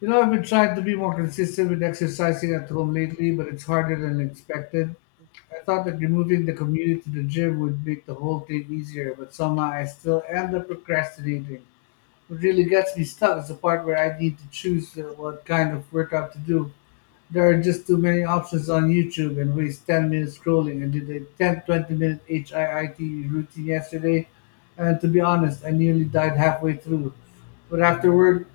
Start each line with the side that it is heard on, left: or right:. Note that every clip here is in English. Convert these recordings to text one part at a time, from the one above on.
left: You know, I've been trying to be more consistent with exercising at home lately, but it's harder than expected. I thought that removing the commute to the gym would make the whole thing easier, but somehow I still end up procrastinating. What really gets me stuck is the part where I need to choose what kind of workout to do. There are just too many options on YouTube and waste 10 minutes scrolling. I did a 10-20 minute HIIT routine yesterday, and to be honest, I nearly died halfway through. But afterward,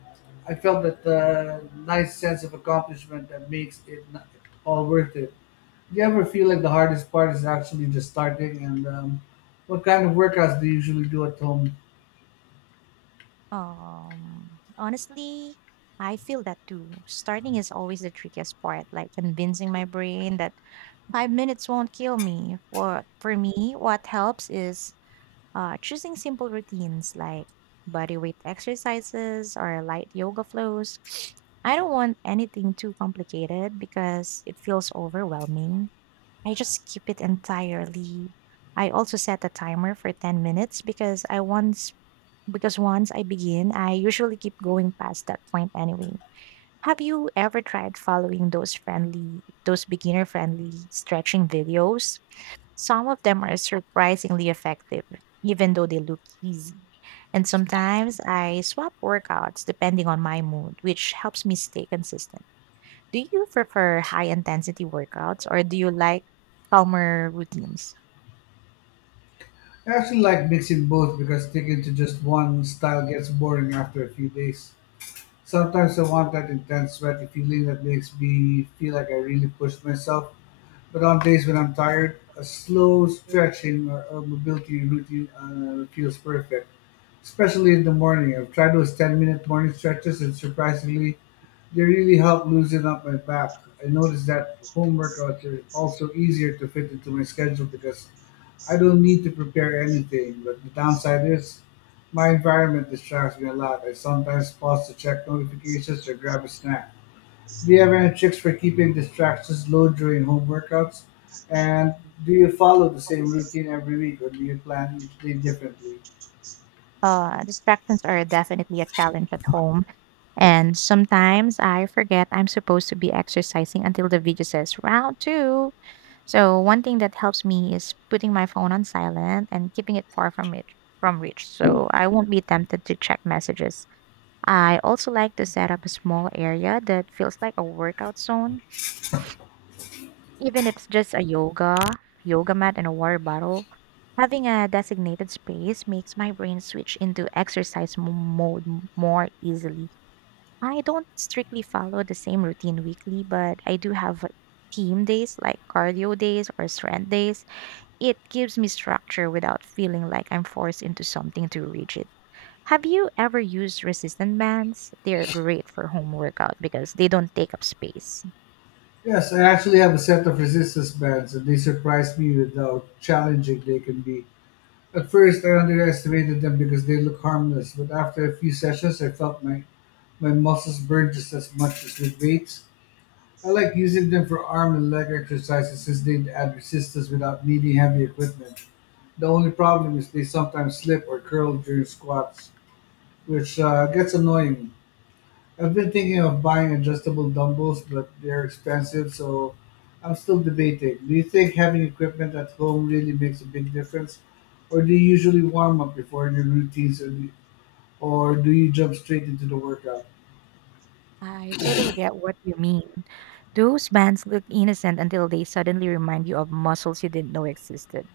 left: I felt that nice sense of accomplishment that makes it all worth it. Do you ever feel like the hardest part is actually just starting? And What kind of workouts do you usually do at home?
right: Honestly, I feel that too. Starting is always the trickiest part, like convincing my brain that five minutes won't kill me. For me, what helps is choosing simple routines like body weight exercises or light yoga flows. I don't want anything too complicated because it feels overwhelming. I just skip it entirely. I also set a timer for 10 minutes because once I begin, I usually keep going past that point anyway. Have you ever tried following those beginner friendly stretching videos? Some of them are surprisingly effective, even though they look easy. And sometimes I swap workouts depending on my mood, which helps me stay consistent. Do you prefer high intensity workouts or do you like calmer routines?
left: I actually like mixing both because sticking to just one style gets boring after a few days. Sometimes I want that intense sweaty feeling that makes me feel like I really pushed myself. But on days when I'm tired, a slow stretching or mobility routine feels perfect, especially in the morning. I've tried those 10-minute morning stretches, and surprisingly, they really help loosen up my back. I noticed that home workouts are also easier to fit into my schedule because I don't need to prepare anything. But the downside is my environment distracts me a lot. I sometimes pause to check notifications or grab a snack. Do you have any tricks for keeping distractions low during home workouts? And do you follow the same routine every week or do you plan each day differently?
right: Distractions are definitely a challenge at home. And sometimes I forget I'm supposed to be exercising until the video says round two. So one thing that helps me is putting my phone on silent and keeping it far from it from reach so I won't be tempted to check messages. I also like to set up a small area that feels like a workout zone, even if it's just a yoga mat and a water bottle. Having a designated space makes my brain switch into exercise mode more easily. I don't strictly follow the same routine weekly, but I do have like, theme days like cardio days or strength days. It gives me structure without feeling like I'm forced into something too rigid. Have you ever used resistant bands? They're great for home workout because they don't take up space.
left: Yes, I actually have a set of resistance bands and they surprised me with how challenging they can be. At first, I underestimated them because they look harmless, but after a few sessions, I felt my muscles burn just as much as with weights. I like using them for arm and leg exercises since they add resistance without needing heavy equipment. The only problem is they sometimes slip or curl during squats, which gets annoying. I've been thinking of buying adjustable dumbbells, but they're expensive, so I'm still debating. Do you think having equipment at home really makes a big difference, or do you usually warm up before your routines, or do you jump straight into the workout?
right: I totally get what you mean. Those bands look innocent until they suddenly remind you of muscles you didn't know existed.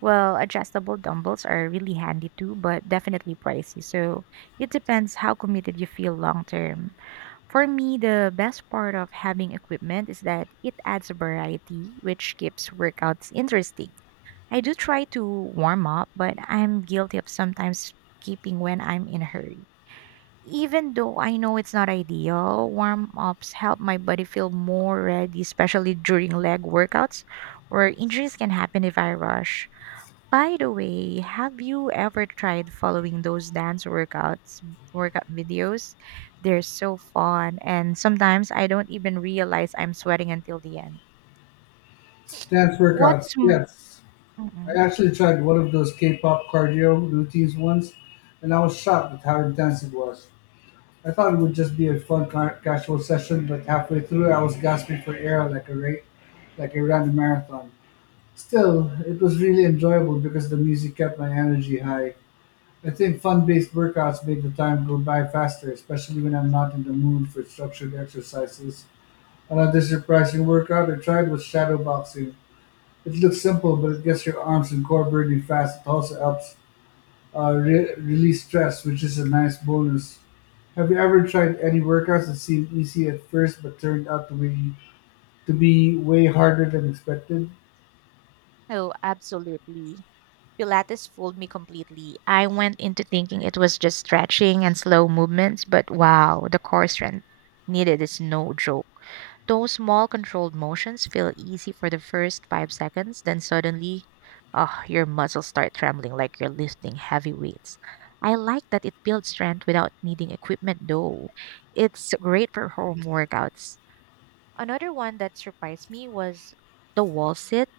right: Well, adjustable dumbbells are really handy too, but definitely pricey. So it depends how committed you feel long term. For me, the best part of having equipment is that it adds variety, which keeps workouts interesting. I do try to warm up, but I'm guilty of sometimes skipping when I'm in a hurry. Even though I know it's not ideal, warm ups help my body feel more ready, especially during leg workouts where injuries can happen if I rush. By the way, have you ever tried following workout videos? They're so fun, and sometimes I don't even realize I'm sweating until the end.
left: Dance workouts,
right: What's m-
left: yes. I
right: Mhm.
left: actually tried one of those K-pop cardio routines once, and I was shocked at how intense it was. I thought it would just be a fun casual session, but halfway through, I was gasping for air like a ran marathon. Still, it was really enjoyable because the music kept my energy high. I think fun-based workouts make the time go by faster, especially when I'm not in the mood for structured exercises. Another surprising workout I tried was shadow boxing. It looks simple, but it gets your arms and core burning fast. It also helps release stress, which is a nice bonus. Have you ever tried any workouts that seemed easy at first but turned out to be way harder than expected?
right: Oh, absolutely. Pilates fooled me completely. I went into thinking it was just stretching and slow movements, but wow, the core strength needed is no joke. Those small controlled motions feel easy for the first five seconds, then suddenly, ah, your muscles start trembling like you're lifting heavy weights. I like that it builds strength without needing equipment, though. It's great for home workouts. Another one that surprised me was the wall sit.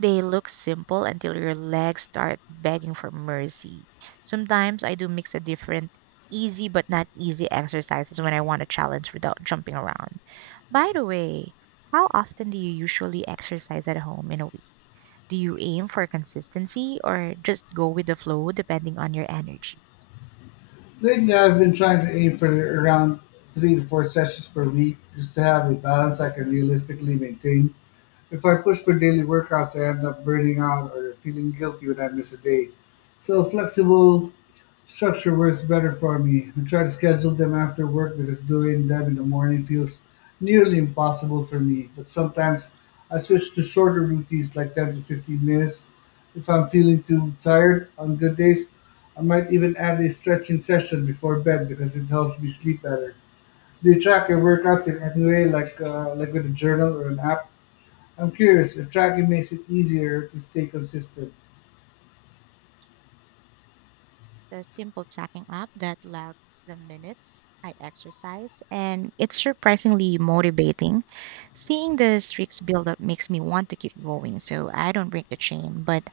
right: They look simple until your legs start begging for mercy. Sometimes I do mix a different easy but not easy exercises when I want a challenge without jumping around. By the way, how often do you usually exercise at home in a week? Do you aim for consistency or just go with the flow depending on your energy?
left: Lately, I've been trying to aim for around 3 to 4 sessions per week just to have a balance I can realistically maintain. If I push for daily workouts, I end up burning out or feeling guilty when I miss a day. So flexible structure works better for me. I try to schedule them after work because doing them in the morning feels nearly impossible for me. But sometimes I switch to shorter routines like 10 to 15 minutes. If I'm feeling too tired on good days, I might even add a stretching session before bed because it helps me sleep better. Do you track your workouts in any way, like with a journal or an app? I'm curious if tracking makes it easier to stay consistent.
right: The simple tracking app that logs the minutes I exercise, and it's surprisingly motivating. Seeing the streaks build up makes me want to keep going, so I don't break the chain, but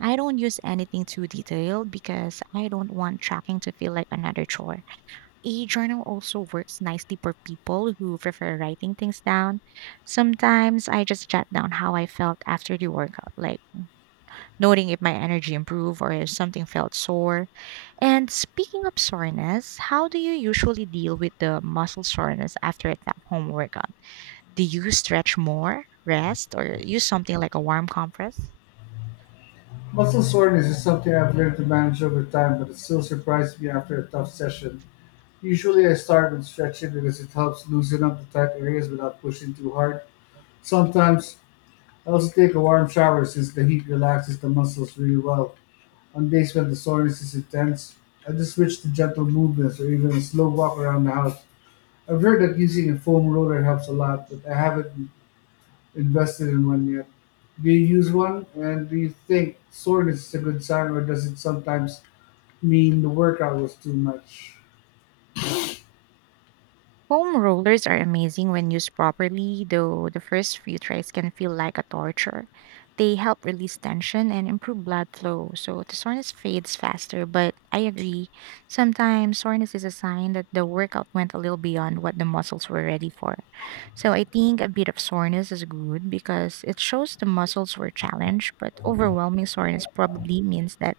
right: I don't use anything too detailed because I don't want tracking to feel like another chore. A journal also works nicely for people who prefer writing things down. Sometimes I just jot down how I felt after the workout, like noting if my energy improved or if something felt sore. And speaking of soreness, how do you usually deal with the muscle soreness after a tough home workout? Do you stretch more, rest, or use something like a warm compress?
left: Muscle soreness is something I've learned to manage over time, but it still surprises me after a tough session. Usually I start with stretching because it helps loosen up the tight areas without pushing too hard. Sometimes I also take a warm shower since the heat relaxes the muscles really well. On days when the soreness is intense, I just switch to gentle movements or even a slow walk around the house. I've heard that using a foam roller helps a lot, but I haven't invested in one yet. Do you use one? And do you think soreness is a good sign, or does it sometimes mean the workout was too much?
right: Foam rollers are amazing when used properly, though the first few tries can feel like a torture. They help release tension and improve blood flow, so the soreness fades faster. But I agree, sometimes soreness is a sign that the workout went a little beyond what the muscles were ready for. So I think a bit of soreness is good because it shows the muscles were challenged, but overwhelming soreness probably means that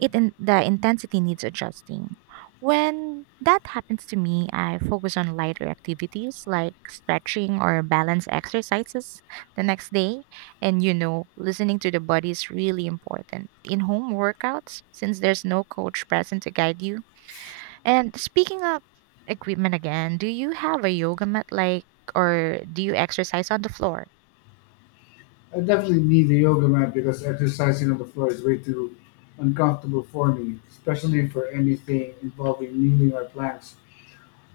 right: the intensity needs adjusting. When that happens to me, I focus on lighter activities like stretching or balance exercises the next day. And you know, listening to the body is really important in home workouts since there's no coach present to guide you. And speaking of equipment again, do you have a yoga mat like or do you exercise on the floor?
left: I definitely need a yoga mat because exercising on the floor is way too uncomfortable for me, especially for anything involving kneeling or planks.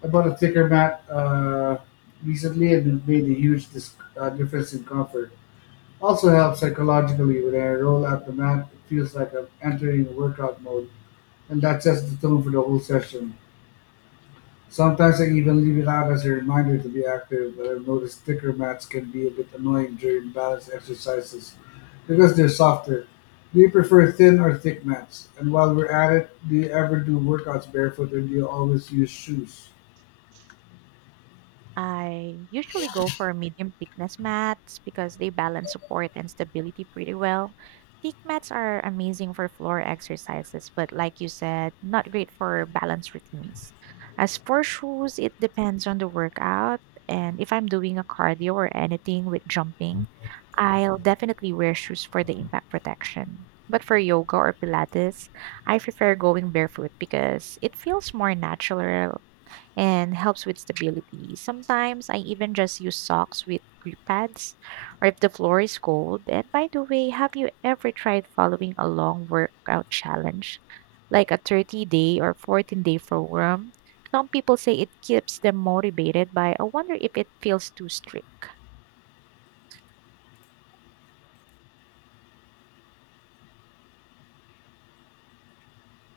left: I bought a thicker mat recently and it made a huge difference in comfort. Also helps psychologically when I roll out the mat, it feels like I'm entering workout mode, and that sets the tone for the whole session. Sometimes I even leave it out as a reminder to be active, but I've noticed thicker mats can be a bit annoying during balance exercises because they're softer. Do you prefer thin or thick mats? And while we're at it, do you ever do workouts barefoot or do you always use shoes?
right: I usually go for medium thickness mats because they balance support and stability pretty well. Thick mats are amazing for floor exercises, but like you said, not great for balance routines. As for shoes, it depends on the workout. And if I'm doing a cardio or anything with jumping, I'll definitely wear shoes for the impact protection. But for yoga or Pilates, I prefer going barefoot because it feels more natural and helps with stability. Sometimes I even just use socks with grip pads or if the floor is cold. And by the way, have you ever tried following a long workout challenge like a 30 day or 14-day program? Some people say it keeps them motivated, but I wonder if it feels too strict.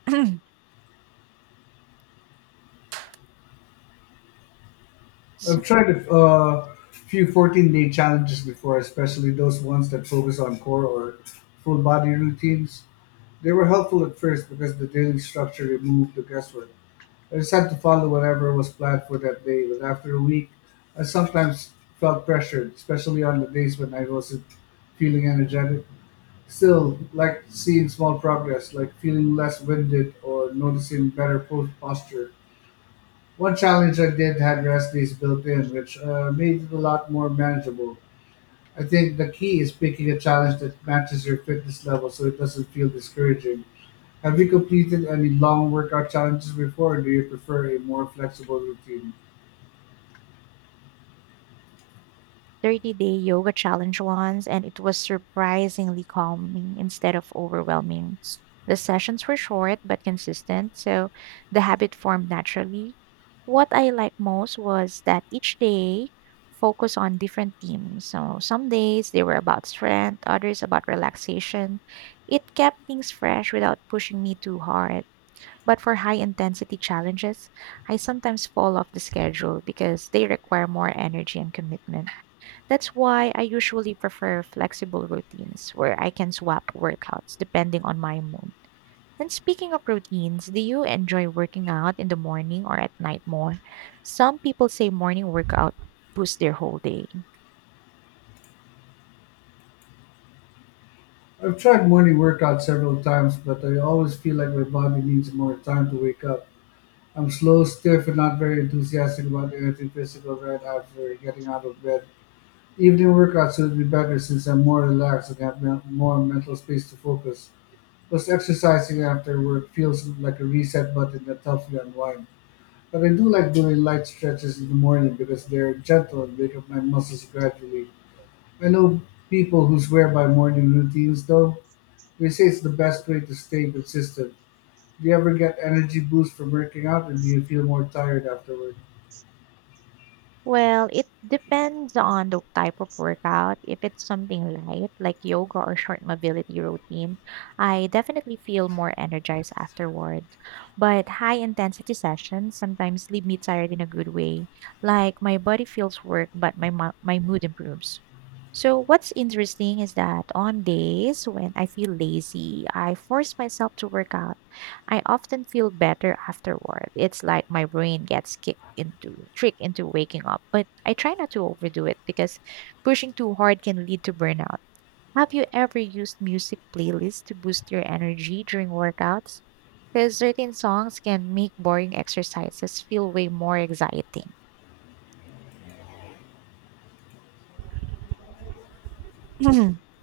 left: I've tried a few 14-day challenges before, especially those ones that focus on core or full body routines. They were helpful at first because the daily structure removed the guesswork. I just had to follow whatever was planned for that day, but after a week, I sometimes felt pressured, especially on the days when I wasn't feeling energetic. Still, like seeing small progress, like feeling less winded or noticing better posture. One challenge I did had rest days built in, which made it a lot more manageable. I think the key is picking a challenge that matches your fitness level so it doesn't feel discouraging. Have you completed any long workout challenges before, or do you prefer a more flexible routine?
right: 30-day yoga challenge once, and it was surprisingly calming instead of overwhelming. The sessions were short but consistent, so the habit formed naturally. What I liked most was that each day focused on different themes. So some days they were about strength, others about relaxation. It kept things fresh without pushing me too hard. But for high intensity challenges, I sometimes fall off the schedule because they require more energy and commitment. That's why I usually prefer flexible routines where I can swap workouts depending on my mood. And speaking of routines, do you enjoy working out in the morning or at night more? Some people say morning workout boosts their whole day.
left: I've tried morning workouts several times, but I always feel like my body needs more time to wake up. I'm slow, stiff, and not very enthusiastic about anything physical right after getting out of bed. Evening workouts would be better since I'm more relaxed and have more mental space to focus. Plus, exercising after work feels like a reset button that helps me unwind. But I do like doing light stretches in the morning because they're gentle and wake up my muscles gradually. I know people who swear by morning routines though. They say it's the best way to stay consistent. Do you ever get energy boost from working out or do you feel more tired afterward?
right: Well, it depends on the type of workout. If it's something light, like yoga or short mobility routine, I definitely feel more energized afterward. But high intensity sessions sometimes leave me tired in a good way. Like my body feels work, but my mood improves. So, what's interesting is that on days when I feel lazy, I force myself to work out. I often feel better afterward. It's like my brain gets kicked into tricked into waking up, but I try not to overdo it because pushing too hard can lead to burnout. Have you ever used music playlists to boost your energy during workouts? Because certain songs can make boring exercises feel way more exciting.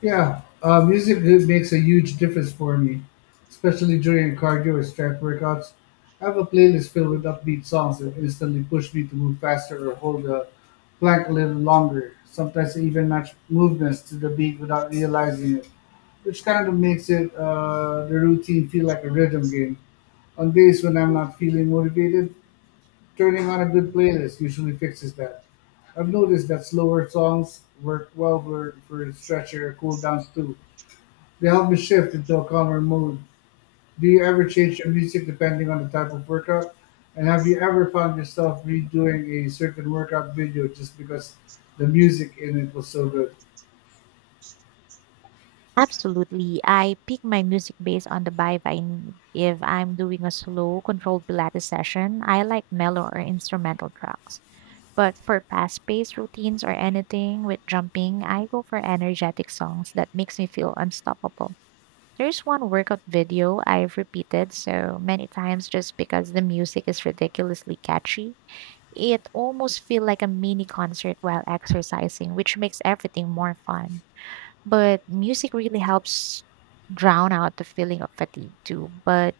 left: Yeah, music really makes a huge difference for me, especially during cardio or strength workouts. I have a playlist filled with upbeat songs that instantly push me to move faster or hold a plank a little longer. Sometimes I even match movements to the beat without realizing it, which kind of makes it the routine feel like a rhythm game. On days when I'm not feeling motivated, turning on a good playlist usually fixes that. I've noticed that slower songs work well for stretcher cool downs too. They help me shift into a calmer mood. Do you ever change your music depending on the type of workout? And have you ever found yourself redoing a certain workout video just because the music in it was so good?
right: Absolutely. I pick my music based on the vibe I need. If I'm doing a slow, controlled Pilates session, I like mellow or instrumental tracks. But for fast paced routines or anything with jumping, I go for energetic songs that makes me feel unstoppable. There's one workout video I've repeated so many times just because the music is ridiculously catchy. It almost feel like a mini concert while exercising, which makes everything more fun. But music really helps drown out the feeling of fatigue too. But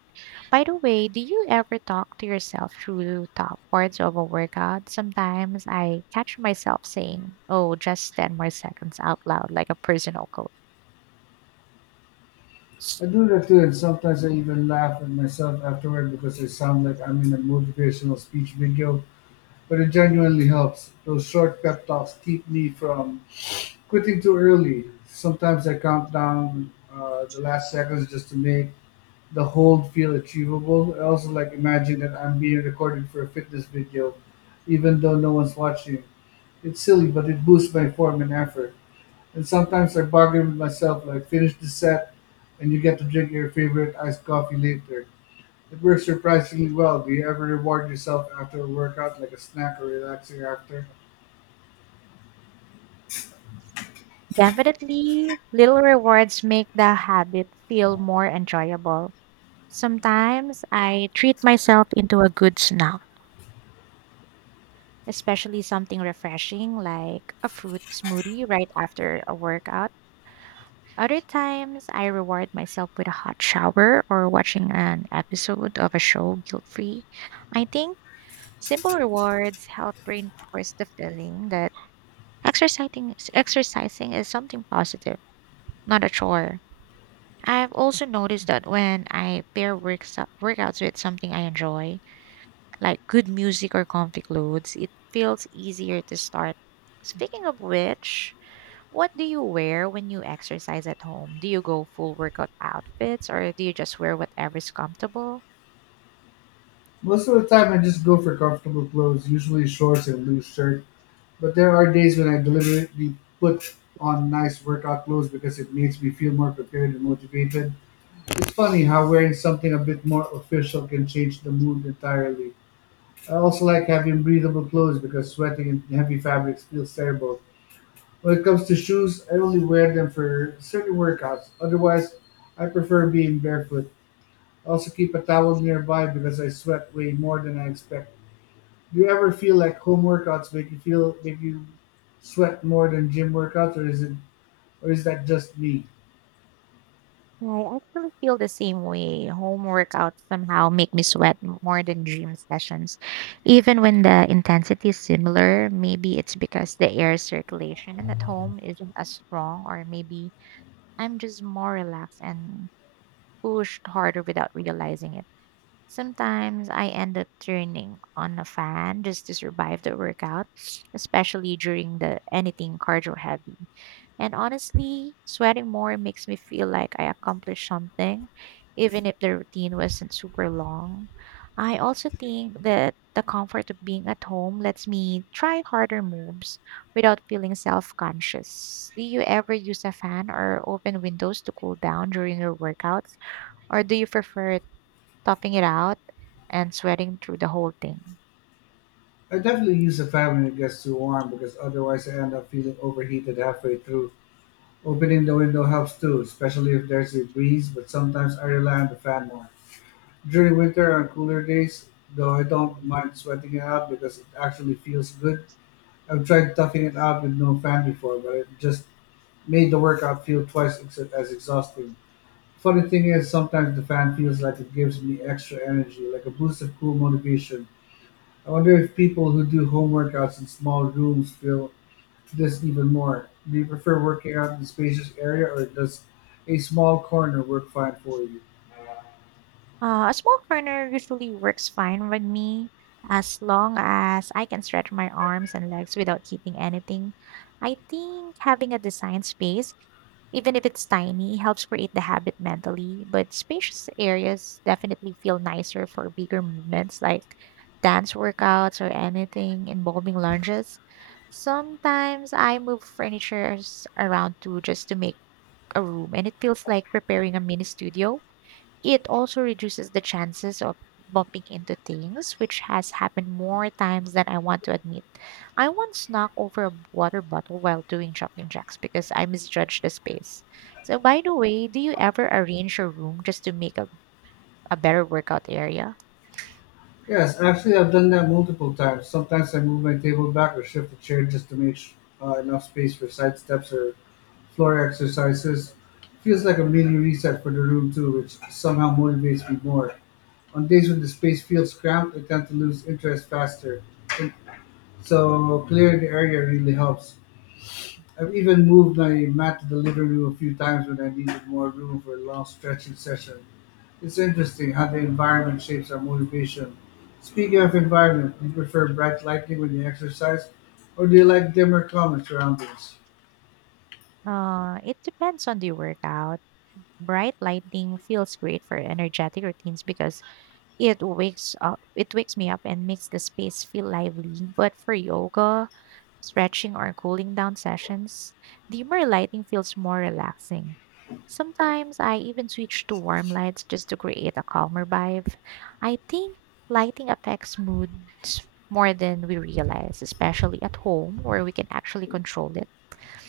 right: by the way, do you ever talk to yourself through top parts of a workout? Sometimes I catch myself saying, oh, just 10 more seconds out loud, like a personal coach.
left: I do that too, and sometimes I even laugh at myself afterward because I sound like I'm in a motivational speech video. But it genuinely helps. Those short pep talks keep me from quitting too early. Sometimes I count down the last seconds just to make the hold feel achievable. I also like imagine that I'm being recorded for a fitness video, even though no one's watching. It's silly, but it boosts my form and effort. And sometimes I bargain with myself, like finish the set, and you get to drink your favorite iced coffee later. It works surprisingly well. Do you ever reward yourself after a workout, like a snack or relaxing after?
right: Definitely, little rewards make the habit feel more enjoyable. Sometimes I treat myself into a good snack, especially something refreshing like a fruit smoothie right after a workout. Other times, I reward myself with a hot shower or watching an episode of a show guilt free. I think simple rewards help reinforce the feeling that exercising is something positive, not a chore. I've also noticed that when I pair workouts with something I enjoy, like good music or comfy clothes, it feels easier to start. Speaking of which, what do you wear when you exercise at home? Do you go full workout outfits or do you just wear whatever's comfortable?
left: Most of the time, I just go for comfortable clothes, usually shorts and loose shirts. But there are days when I deliberately put on nice workout clothes because it makes me feel more prepared and motivated. It's funny how wearing something a bit more official can change the mood entirely. I also like having breathable clothes because sweating in heavy fabrics feels terrible. When it comes to shoes, I only wear them for certain workouts. Otherwise, I prefer being barefoot. I also keep a towel nearby because I sweat way more than I expect. Do you ever feel like home workouts make you sweat more than gym workouts, or is that just me?
right: I actually feel the same way. Home workouts somehow make me sweat more than gym sessions. Even when the intensity is similar, maybe it's because the air circulation at home isn't as strong, or maybe I'm just more relaxed and pushed harder without realizing it. Sometimes I end up turning on a fan just to survive the workout, especially during the anything cardio heavy. And honestly, sweating more makes me feel like I accomplished something, even if the routine wasn't super long. I also think that the comfort of being at home lets me try harder moves without feeling self conscious. Do you ever use a fan or open windows to cool down during your workouts, or do you prefer topping it out and sweating through the whole thing?
left: I definitely use a fan when it gets too warm because otherwise I end up feeling overheated halfway through. Opening the window helps too, especially if there's a breeze, but sometimes I rely on the fan more. During winter on cooler days, though I don't mind sweating it out because it actually feels good. I've tried toughing it out with no fan before, but it just made the workout feel as exhausting. Funny thing is, sometimes the fan feels like it gives me extra energy, like a boost of cool motivation. I wonder if people who do home workouts in small rooms feel this even more. Do you prefer working out in a spacious area, or does a small corner work fine for you?
right: A small corner usually works fine with me as long as I can stretch my arms and legs without hitting anything. I think having a design space, even if it's tiny, helps create the habit mentally, but spacious areas definitely feel nicer for bigger movements like dance workouts or anything involving lunges. Sometimes I move furnitures around too just to make a room, and it feels like preparing a mini studio. It also reduces the chances of bumping into things, which has happened more times than I want to admit. I once snuck over a water bottle while doing jumping jacks because I misjudged the space. So, by the way, do you ever arrange your room just to make a better workout area?
left: Yes, actually, I've done that multiple times. Sometimes I move my table back or shift the chair just to enough space for side steps or floor exercises. Feels like a mini reset for the room too, which somehow motivates me more. On days when the space feels cramped, I tend to lose interest faster. And so clearing the area really helps. I've even moved my mat to the living room a few times when I needed more room for a long stretching session. It's interesting how the environment shapes our motivation. Speaking of environment, do you prefer bright lighting when you exercise, or do you like dimmer calmer surroundings?
right: It depends on the workout. Bright lighting feels great for energetic routines because it wakes me up and makes the space feel lively. But for yoga, stretching, or cooling down sessions, dimmer lighting feels more relaxing. Sometimes I even switch to warm lights just to create a calmer vibe. I think lighting affects moods more than we realize, especially at home where we can actually control it.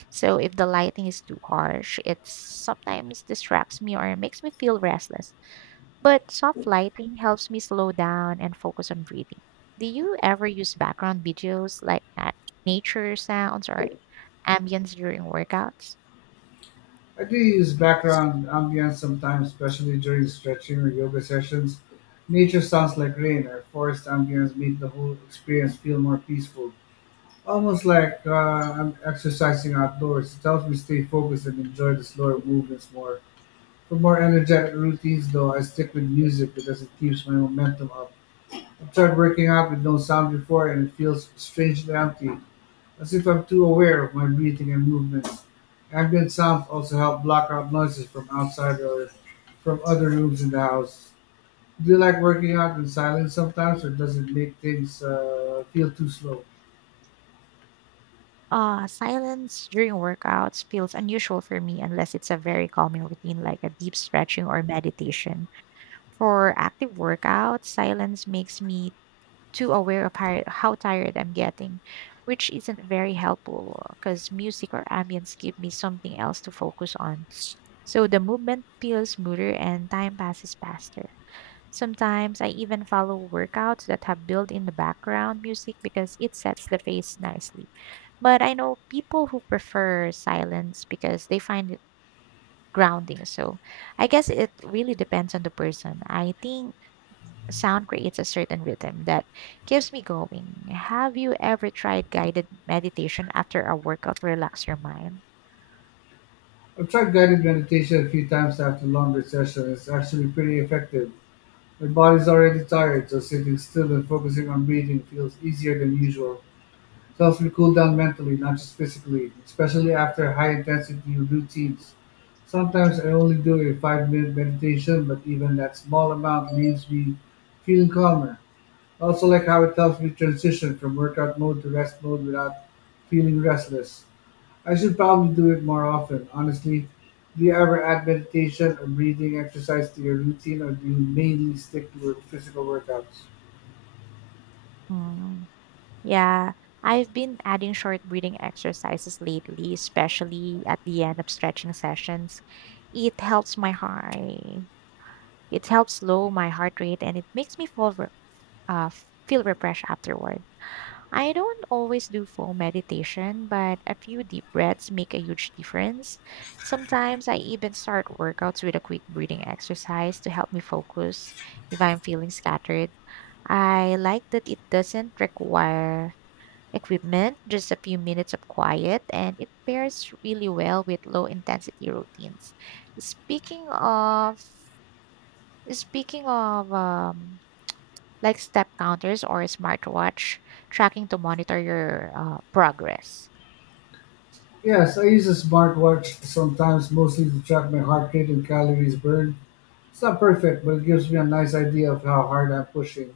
right: So if the lighting is too harsh, it sometimes distracts me or makes me feel restless. But soft lighting helps me slow down and focus on breathing. Do you ever use background videos like at nature sounds or ambience during workouts?
left: I do use background ambience sometimes, especially during stretching or yoga sessions. Nature sounds like rain or forest ambience make the whole experience feel more peaceful. Almost like I'm exercising outdoors. It helps me stay focused and enjoy the slower movements more. For more energetic routines, though, I stick with music because it keeps my momentum up. I've tried working out with no sound before and it feels strangely empty. As if I'm too aware of my breathing and movements, ambient sounds also help block out noises from outside or from other rooms in the house. Do you like working out in silence sometimes, or does it make things feel too slow?
right: Silence during workouts feels unusual for me unless it's a very calming routine like a deep stretching or meditation. For active workouts, silence makes me too aware of how tired I'm getting, which isn't very helpful because music or ambience give me something else to focus on. So the movement feels smoother and time passes faster. Sometimes I even follow workouts that have built in the background music because it sets the pace nicely. But I know people who prefer silence because they find it grounding. So I guess it really depends on the person. I think sound creates a certain rhythm that keeps me going. Have you ever tried guided meditation after a workout to relax your mind?
left: I've tried guided meditation a few times after longer sessions. It's actually pretty effective. My body's already tired, so sitting still and focusing on breathing feels easier than usual. Helps me cool down mentally, not just physically, especially after high intensity routines. Sometimes I only do a 5 minute meditation, but even that small amount leaves me feeling calmer. I also like how it helps me transition from workout mode to rest mode without feeling restless. I should probably do it more often. Honestly, do you ever add meditation or breathing exercise to your routine, or do you mainly stick to your physical workouts?
right: Mm, yeah, I've been adding short breathing exercises lately, especially at the end of stretching sessions. It helps my heart. It helps slow my heart rate, and it makes me uh, feel refreshed afterward. I don't always do full meditation, but a few deep breaths make a huge difference. Sometimes I even start workouts with a quick breathing exercise to help me focus if I'm feeling scattered. I like that it doesn't require equipment, just a few minutes of quiet, and it pairs really well with low intensity routines. Speaking of speaking of like step counters or smartwatch tracking to monitor your progress.
left: Yes, I use a smartwatch sometimes, mostly to track my heart rate and calories burned. It's not perfect, but it gives me a nice idea of how hard I'm pushing.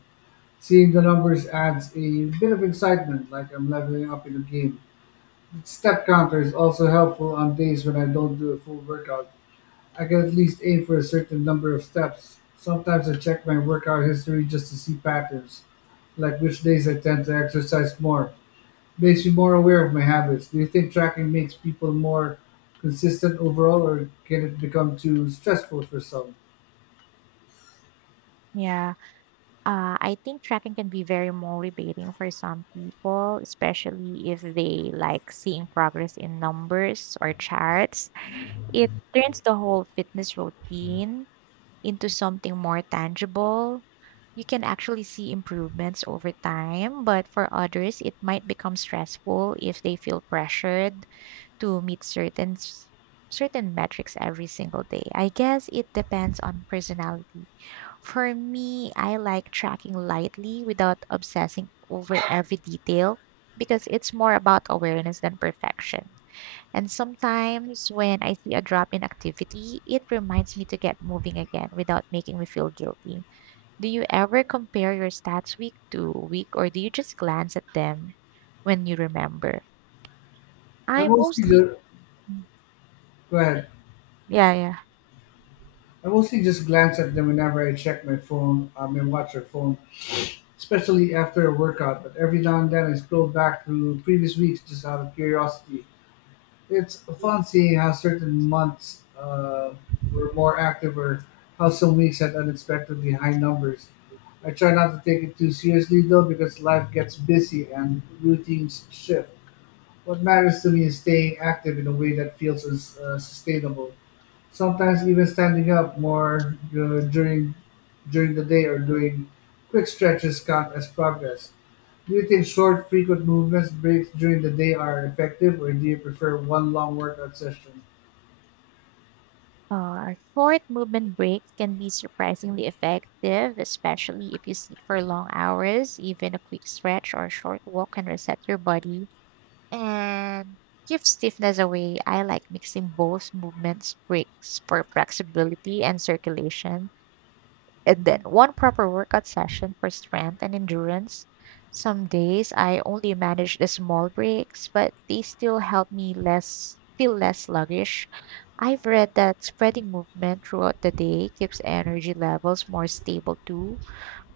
left: Seeing the numbers adds a bit of excitement, like I'm leveling up in a game. The step counter is also helpful on days when I don't do a full workout. I can at least aim for a certain number of steps. Sometimes I check my workout history just to see patterns, like which days I tend to exercise more makes me more aware of my habits. Do you think tracking makes people more consistent overall, or can it become too stressful for some?
right: Yeah, I think tracking can be very motivating for some people, especially if they like seeing progress in numbers or charts. It turns the whole fitness routine into something more tangible. You can actually see improvements over time, but for others, it might become stressful if they feel pressured to meet certain metrics every single day. I guess it depends on personality. For me, I like tracking lightly without obsessing over every detail because it's more about awareness than perfection. And sometimes when I see a drop in activity, it reminds me to get moving again without making me feel guilty. Do you ever compare your stats week to week, or do you just glance at them when you remember?
left: I
right: I
left: mostly
right: mostly.
left: just Go ahead.
right: Yeah, yeah.
left: I mostly just glance at them whenever I check my phone, my watch or phone, especially after a workout. But every now and then I scroll back through previous weeks just out of curiosity. It's fun seeing how certain months were more active or how some weeks had unexpectedly high numbers. I try not to take it too seriously though because life gets busy and routines shift. What matters to me is staying active in a way that feels sustainable. Sometimes even standing up more during the day or doing quick stretches count as progress. Do you think short, frequent movements breaks during the day are effective, or do you prefer one long workout session?
right: Short movement breaks can be surprisingly effective, especially if you sit for long hours. Even a quick stretch or short walk can reset your body and give stiffness away. I like mixing both movements breaks for flexibility and circulation. And then one proper workout session for strength and endurance. Some days I only manage the small breaks, but they still help me less feel less sluggish. I've read that spreading movement throughout the day keeps energy levels more stable too,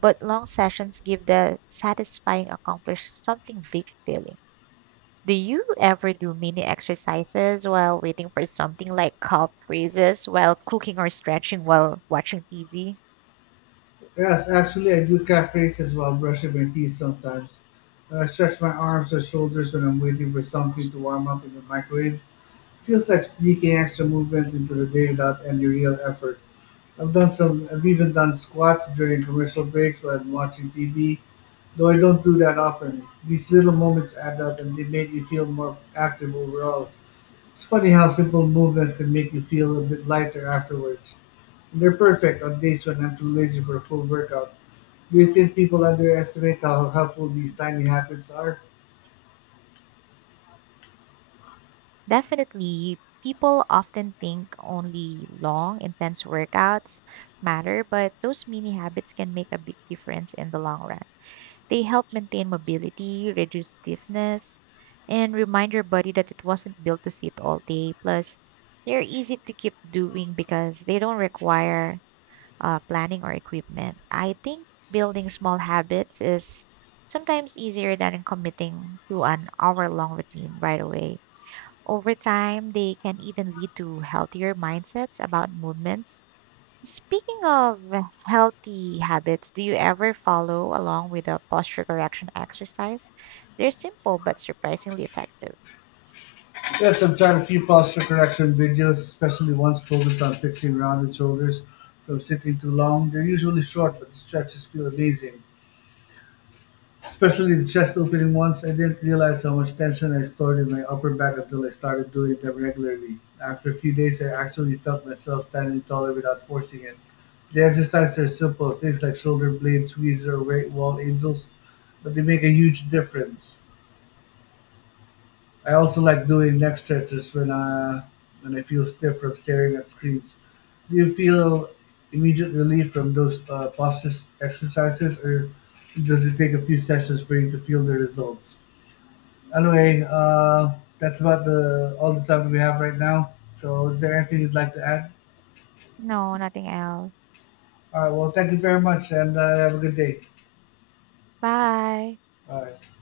right: but long sessions give the satisfying accomplish something big feeling. Do you ever do mini exercises while waiting for something, like calf raises while cooking or stretching while watching TV?
left: Yes, actually, I do calf raises while brushing my teeth sometimes. I stretch my arms and shoulders when I'm waiting for something to warm up in the microwave. Feels like sneaking extra movement into the day without any real effort. I've done some. I've even done squats during commercial breaks while I'm watching TV, though I don't do that often. These little moments add up, and they make me feel more active overall. It's funny how simple movements can make me feel a bit lighter afterwards. And they're perfect on days when I'm too lazy for a full workout. Do you think people underestimate how helpful these tiny habits are?
right: Definitely, people often think only long, intense workouts matter, but those mini habits can make a big difference in the long run. They help maintain mobility, reduce stiffness, and remind your body that it wasn't built to sit all day. Plus, they're easy to keep doing because they don't require planning or equipment. I think building small habits is sometimes easier than committing to an hour long routine right away. Over time, they can even lead to healthier mindsets about movements. Speaking of healthy habits, do you ever follow along with a posture correction exercise? They're simple but surprisingly effective.
left: Yes, I've tried a few posture correction videos, especially ones focused on fixing rounded shoulders from sitting too long. They're usually short, but the stretches feel amazing. Especially the chest opening ones. I didn't realize how much tension I stored in my upper back until I started doing them regularly. After a few days, I actually felt myself standing taller without forcing it. The exercises are simple, things like shoulder blade squeezes or weight wall angels, but they make a huge difference. I also like doing neck stretches when I feel stiff from staring at screens. Do you feel immediate relief from those posture exercises, or does it take a few sessions for you to feel the results? Anyway, that's about the all the time we have right now. So, is there anything you'd like to add?
right: No, nothing else.
left: All right. Well, thank you very much, and have a good day.
right: Bye.
left: All right.